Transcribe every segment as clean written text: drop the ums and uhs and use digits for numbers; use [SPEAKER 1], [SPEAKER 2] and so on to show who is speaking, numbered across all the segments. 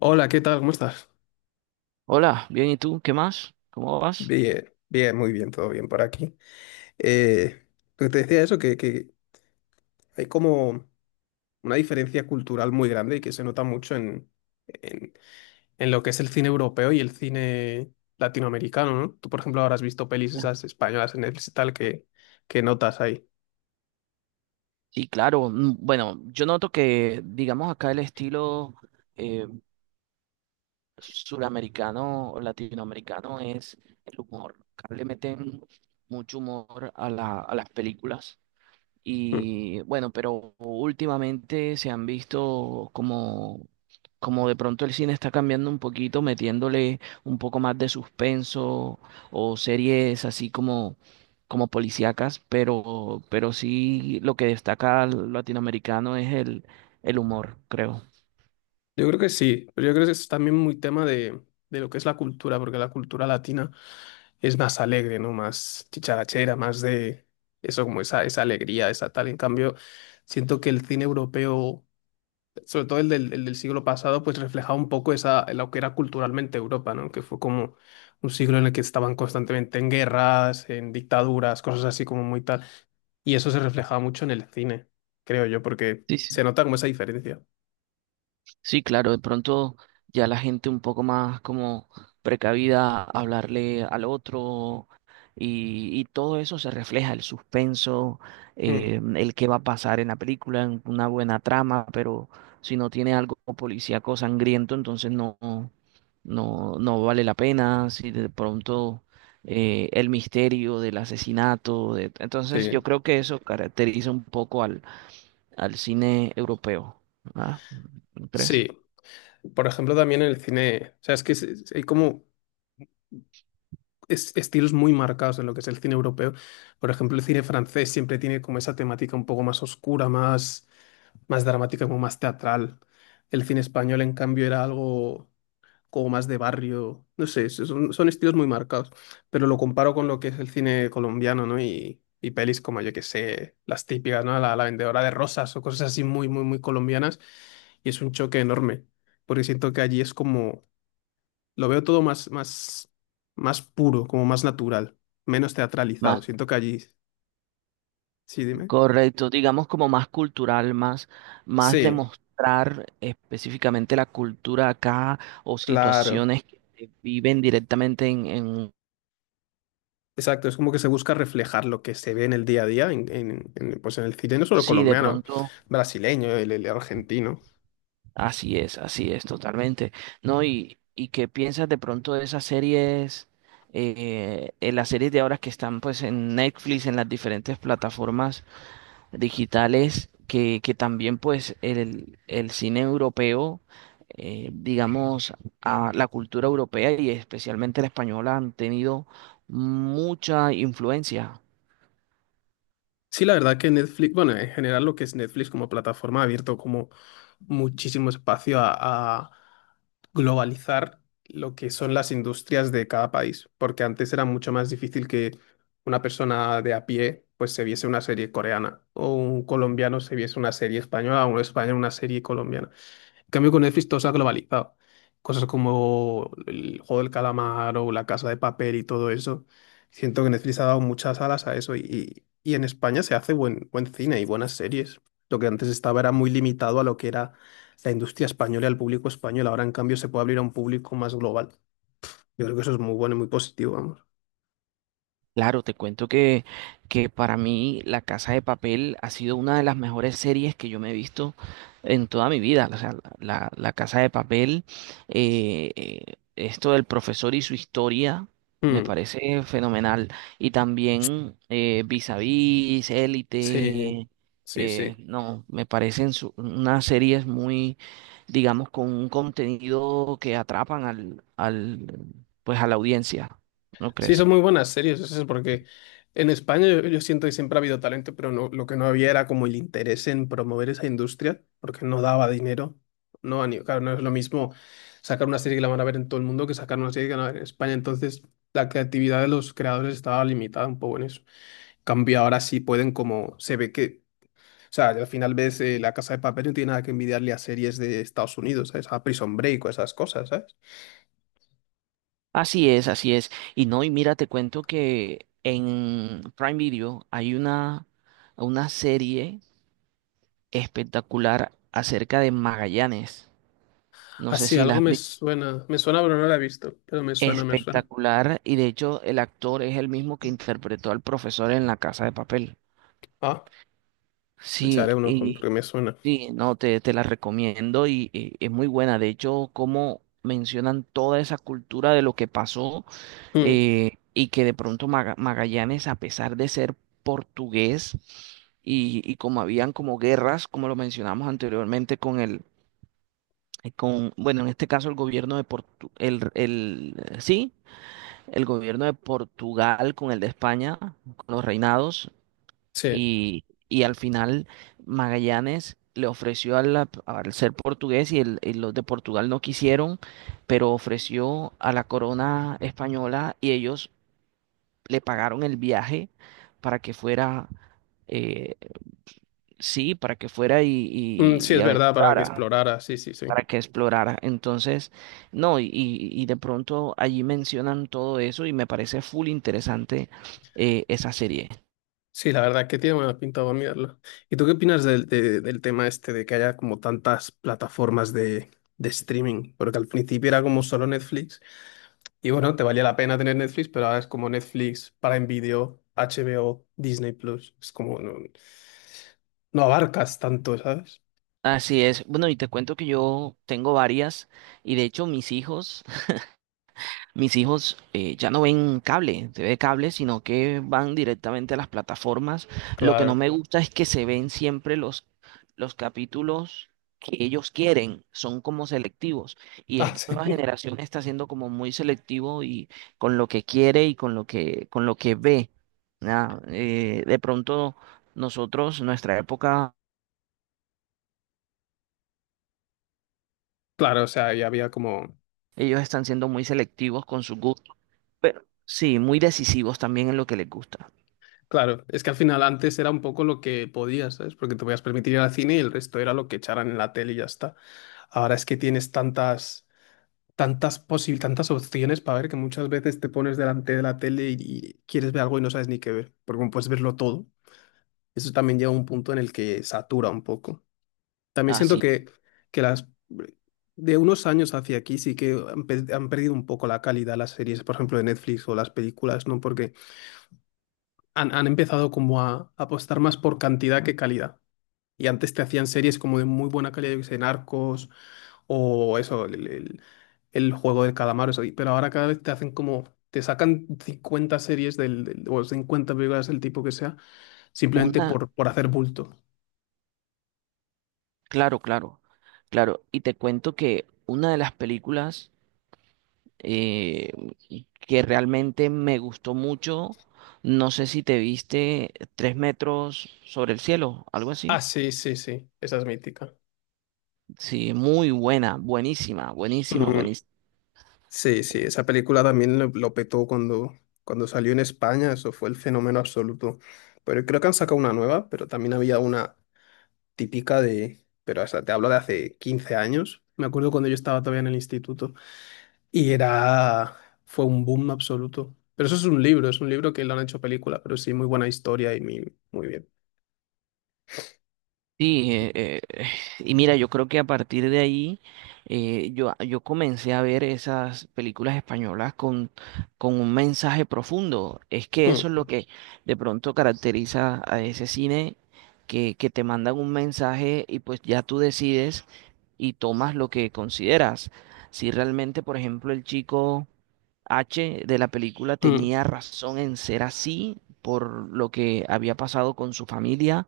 [SPEAKER 1] Hola, ¿qué tal? ¿Cómo estás?
[SPEAKER 2] Hola, bien, ¿y tú? ¿Qué más? ¿Cómo vas?
[SPEAKER 1] Bien, bien, muy bien, todo bien por aquí. Eh, lo que te decía eso, que hay como una diferencia cultural muy grande y que se nota mucho en, En lo que es el cine europeo y el cine latinoamericano, ¿no? Tú, por ejemplo, ahora has visto pelis
[SPEAKER 2] Ah.
[SPEAKER 1] esas españolas en Netflix y tal que notas ahí.
[SPEAKER 2] Sí, claro. Bueno, yo noto que, digamos, acá el estilo eh, suramericano o latinoamericano es el humor. Acá le meten mucho humor a a las películas.
[SPEAKER 1] Mm.
[SPEAKER 2] Y bueno, pero últimamente se han visto como, como de pronto el cine está cambiando un poquito, metiéndole un poco más de suspenso o series así como, como policíacas, pero sí lo que destaca al latinoamericano es el humor, creo.
[SPEAKER 1] Yo creo que sí, pero yo creo que es también muy tema de lo que es la cultura, porque la cultura latina es más alegre, ¿no? Más chicharachera, más de eso, como esa alegría, esa tal. En cambio, siento que el cine europeo, sobre todo el del siglo pasado, pues reflejaba un poco esa, lo que era culturalmente Europa, ¿no? Que fue como un siglo en el que estaban constantemente en guerras, en dictaduras, cosas así como muy tal. Y eso se reflejaba mucho en el cine, creo yo, porque
[SPEAKER 2] Sí, sí.
[SPEAKER 1] se nota como esa diferencia.
[SPEAKER 2] Sí, claro, de pronto ya la gente un poco más como precavida, hablarle al otro y todo eso se refleja, el suspenso,
[SPEAKER 1] Mm,
[SPEAKER 2] el qué va a pasar en la película, en una buena trama, pero si no tiene algo policíaco sangriento, entonces no vale la pena, si de pronto el misterio del asesinato, entonces yo
[SPEAKER 1] sí,
[SPEAKER 2] creo que eso caracteriza un poco al cine europeo, ¿verdad? ¿No crees?
[SPEAKER 1] sí. Por ejemplo, también en el cine, o sea, es que hay como estilos muy marcados en lo que es el cine europeo. Por ejemplo, el cine francés siempre tiene como esa temática un poco más oscura, más, más dramática, como más teatral. El cine español, en cambio, era algo como más de barrio. No sé, son estilos muy marcados. Pero lo comparo con lo que es el cine colombiano, ¿no? Y pelis como, yo que sé, las típicas, ¿no? La vendedora de rosas o cosas así muy, muy, muy colombianas. Y es un choque enorme, porque siento que allí es como lo veo todo más puro, como más natural, menos teatralizado.
[SPEAKER 2] Más.
[SPEAKER 1] Siento que allí... Sí, dime.
[SPEAKER 2] Correcto, digamos como más cultural, más, más
[SPEAKER 1] Sí,
[SPEAKER 2] demostrar específicamente la cultura acá o
[SPEAKER 1] claro.
[SPEAKER 2] situaciones que se viven directamente en...
[SPEAKER 1] Exacto, es como que se busca reflejar lo que se ve en el día a día, pues en el cine, no solo
[SPEAKER 2] Sí, de
[SPEAKER 1] colombiano,
[SPEAKER 2] pronto,
[SPEAKER 1] brasileño, el argentino.
[SPEAKER 2] así es, totalmente. ¿No? ¿Y qué piensas de pronto de esas series, en las series de ahora que están pues en Netflix, en las diferentes plataformas digitales que también pues el cine europeo, digamos, a la cultura europea y especialmente la española han tenido mucha influencia.
[SPEAKER 1] Sí, la verdad que Netflix, bueno, en general lo que es Netflix como plataforma ha abierto como muchísimo espacio a globalizar lo que son las industrias de cada país, porque antes era mucho más difícil que una persona de a pie pues se viese una serie coreana o un colombiano se viese una serie española o un español una serie colombiana. En cambio, con Netflix todo se ha globalizado. Cosas como el juego del calamar o la casa de papel y todo eso. Siento que Netflix ha dado muchas alas a eso y en España se hace buen cine y buenas series. Lo que antes estaba era muy limitado a lo que era la industria española y al público español. Ahora, en cambio, se puede abrir a un público más global. Yo creo que eso es muy bueno y muy positivo, vamos.
[SPEAKER 2] Claro, te cuento que para mí La Casa de Papel ha sido una de las mejores series que yo me he visto en toda mi vida. O sea, la Casa de Papel, esto del profesor y su historia, me
[SPEAKER 1] Mm,
[SPEAKER 2] parece fenomenal. Y también Vis a Vis,
[SPEAKER 1] sí,
[SPEAKER 2] Élite,
[SPEAKER 1] sí, sí.
[SPEAKER 2] no, me parecen unas series muy, digamos, con un contenido que atrapan pues a la audiencia, ¿no
[SPEAKER 1] Sí, son
[SPEAKER 2] crees?
[SPEAKER 1] muy buenas series, eso es porque en España yo siento que siempre ha habido talento, pero no, lo que no había era como el interés en promover esa industria, porque no daba dinero. No, a ni- claro, no es lo mismo sacar una serie que la van a ver en todo el mundo que sacar una serie que la van a ver en España. Entonces, la creatividad de los creadores estaba limitada un poco en eso. En cambio, ahora sí pueden como, se ve que, o sea, al final ves La Casa de Papel no tiene nada que envidiarle a series de Estados Unidos, ¿sabes? A Prison Break o esas cosas, ¿sabes?
[SPEAKER 2] Así es, así es. Y no, y mira, te cuento que en Prime Video hay una serie espectacular acerca de Magallanes. No sé
[SPEAKER 1] Así,
[SPEAKER 2] si la
[SPEAKER 1] algo
[SPEAKER 2] has
[SPEAKER 1] me
[SPEAKER 2] visto.
[SPEAKER 1] suena. Me suena, pero no la he visto. Pero me suena, me suena.
[SPEAKER 2] Espectacular. Y de hecho, el actor es el mismo que interpretó al profesor en La Casa de Papel.
[SPEAKER 1] Ah, pues le
[SPEAKER 2] Sí,
[SPEAKER 1] echaré un ojo
[SPEAKER 2] y
[SPEAKER 1] porque me suena.
[SPEAKER 2] sí, no, te la recomiendo y es muy buena. De hecho, como mencionan toda esa cultura de lo que pasó,
[SPEAKER 1] Mm,
[SPEAKER 2] y que de pronto Magallanes, a pesar de ser portugués, y como habían como guerras, como lo mencionamos anteriormente con con, bueno, en este caso el gobierno de Portu, el, sí, el gobierno de Portugal con el de España, con los reinados,
[SPEAKER 1] sí.
[SPEAKER 2] y al final Magallanes le ofreció a la al ser portugués y los de Portugal no quisieron, pero ofreció a la corona española y ellos le pagaron el viaje para que fuera, eh, sí, para que fuera
[SPEAKER 1] Mm, sí,
[SPEAKER 2] y
[SPEAKER 1] es verdad, para que
[SPEAKER 2] aventurara,
[SPEAKER 1] explorara. Sí, sí, sí.
[SPEAKER 2] para que explorara. Entonces, no, y de pronto allí mencionan todo eso y me parece full interesante esa serie.
[SPEAKER 1] Sí, la verdad que tiene buena pinta, voy a mirarlo. ¿Y tú qué opinas del, del tema este de que haya como tantas plataformas de streaming? Porque al principio era como solo Netflix y bueno, te valía la pena tener Netflix, pero ahora es como Netflix, Prime Video, HBO, Disney Plus. Es como no, no abarcas tanto, ¿sabes?
[SPEAKER 2] Así es. Bueno, y te cuento que yo tengo varias y de hecho mis hijos... Mis hijos ya no ven cable, se ve cable, sino que van directamente a las plataformas. Lo que no
[SPEAKER 1] Claro.
[SPEAKER 2] me gusta es que se ven siempre los capítulos que ellos quieren, son como selectivos. Y
[SPEAKER 1] Ah,
[SPEAKER 2] esta nueva
[SPEAKER 1] sí.
[SPEAKER 2] generación está siendo como muy selectivo y con lo que quiere y con lo con lo que ve. ¿Ya? De pronto nosotros, nuestra época,
[SPEAKER 1] Claro, o sea, ya había como...
[SPEAKER 2] ellos están siendo muy selectivos con sus gustos, pero sí, muy decisivos también en lo que les gusta.
[SPEAKER 1] Claro, es que al final antes era un poco lo que podías, ¿sabes? Porque te podías permitir ir al cine y el resto era lo que echaran en la tele y ya está. Ahora es que tienes tantas posibles, tantas opciones para ver que muchas veces te pones delante de la tele y quieres ver algo y no sabes ni qué ver, porque como puedes verlo todo, eso también llega a un punto en el que satura un poco. También siento
[SPEAKER 2] Así,
[SPEAKER 1] que las de unos años hacia aquí sí que han perdido un poco la calidad las series, por ejemplo, de Netflix o las películas, ¿no? Porque han empezado como a apostar más por cantidad que calidad. Y antes te hacían series como de muy buena calidad, yo que sé, Narcos o eso, el juego del calamar, eso. Pero ahora cada vez te hacen como, te sacan 50 series o 50 películas el tipo que sea, simplemente
[SPEAKER 2] una.
[SPEAKER 1] por hacer bulto.
[SPEAKER 2] Claro, claro, claro. Y te cuento que una de las películas eh, que realmente me gustó mucho, no sé si te viste Tres metros sobre el cielo, algo así.
[SPEAKER 1] Ah, sí, sí, sí, esa es mítica.
[SPEAKER 2] Sí, muy buena, buenísima, buenísima,
[SPEAKER 1] Mm,
[SPEAKER 2] buenísima.
[SPEAKER 1] sí, sí, esa película también lo petó cuando salió en España, eso fue el fenómeno absoluto. Pero creo que han sacado una nueva, pero también había una típica de, pero hasta te hablo de hace 15 años. Me acuerdo cuando yo estaba todavía en el instituto. Y era, fue un boom absoluto. Pero eso es un libro que lo han hecho película, pero sí, muy buena historia y muy, muy bien.
[SPEAKER 2] Sí, y mira, yo creo que a partir de ahí, yo comencé a ver esas películas españolas con un mensaje profundo. Es que
[SPEAKER 1] Mm,
[SPEAKER 2] eso es lo que de pronto caracteriza a ese cine, que te mandan un mensaje y pues ya tú decides y tomas lo que consideras. Si realmente, por ejemplo, el chico H de la película
[SPEAKER 1] mm,
[SPEAKER 2] tenía razón en ser así por lo que había pasado con su familia,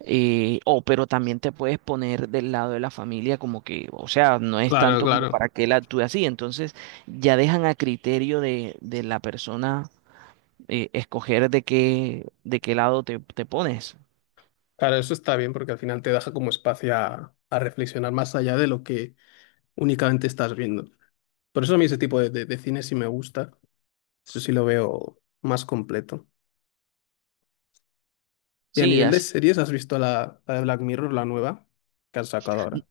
[SPEAKER 2] o pero también te puedes poner del lado de la familia como que, o sea, no es
[SPEAKER 1] claro,
[SPEAKER 2] tanto como
[SPEAKER 1] claro.
[SPEAKER 2] para que él actúe así. Entonces ya dejan a criterio de la persona, escoger de qué lado te pones.
[SPEAKER 1] Claro, eso está bien porque al final te deja como espacio a reflexionar más allá de lo que únicamente estás viendo. Por eso a mí ese tipo de cine sí me gusta. Eso sí lo veo más completo. Y a
[SPEAKER 2] Sí,
[SPEAKER 1] nivel de
[SPEAKER 2] así.
[SPEAKER 1] series, ¿has visto la de Black Mirror, la nueva que han sacado
[SPEAKER 2] N-
[SPEAKER 1] ahora?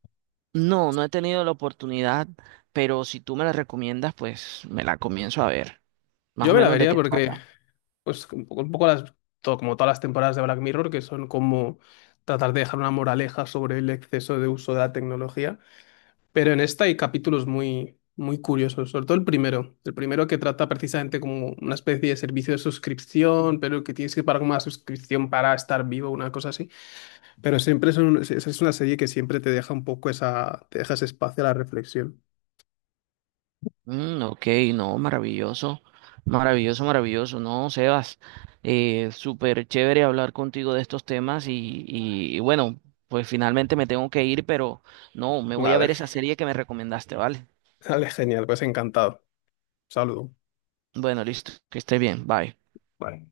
[SPEAKER 2] No, no he tenido la oportunidad, pero si tú me la recomiendas, pues me la comienzo a ver. Más
[SPEAKER 1] Yo
[SPEAKER 2] o
[SPEAKER 1] me la
[SPEAKER 2] menos de
[SPEAKER 1] vería
[SPEAKER 2] qué
[SPEAKER 1] porque
[SPEAKER 2] trata.
[SPEAKER 1] pues un poco las, todo, como todas las temporadas de Black Mirror, que son como tratar de dejar una moraleja sobre el exceso de uso de la tecnología. Pero en esta hay capítulos muy, muy curiosos, sobre todo el primero. El primero que trata precisamente como una especie de servicio de suscripción, pero que tienes que pagar como una suscripción para estar vivo, una cosa así. Pero siempre es una serie que siempre te deja un poco esa, te deja ese espacio a la reflexión.
[SPEAKER 2] Mm, ok, no, maravilloso, maravilloso, maravilloso, no, Sebas, súper chévere hablar contigo de estos temas y bueno, pues finalmente me tengo que ir, pero no, me voy a ver
[SPEAKER 1] Vale,
[SPEAKER 2] esa serie que me recomendaste, ¿vale?
[SPEAKER 1] vale, genial, pues encantado. Saludo.
[SPEAKER 2] Bueno, listo, que esté bien, bye.
[SPEAKER 1] Vale.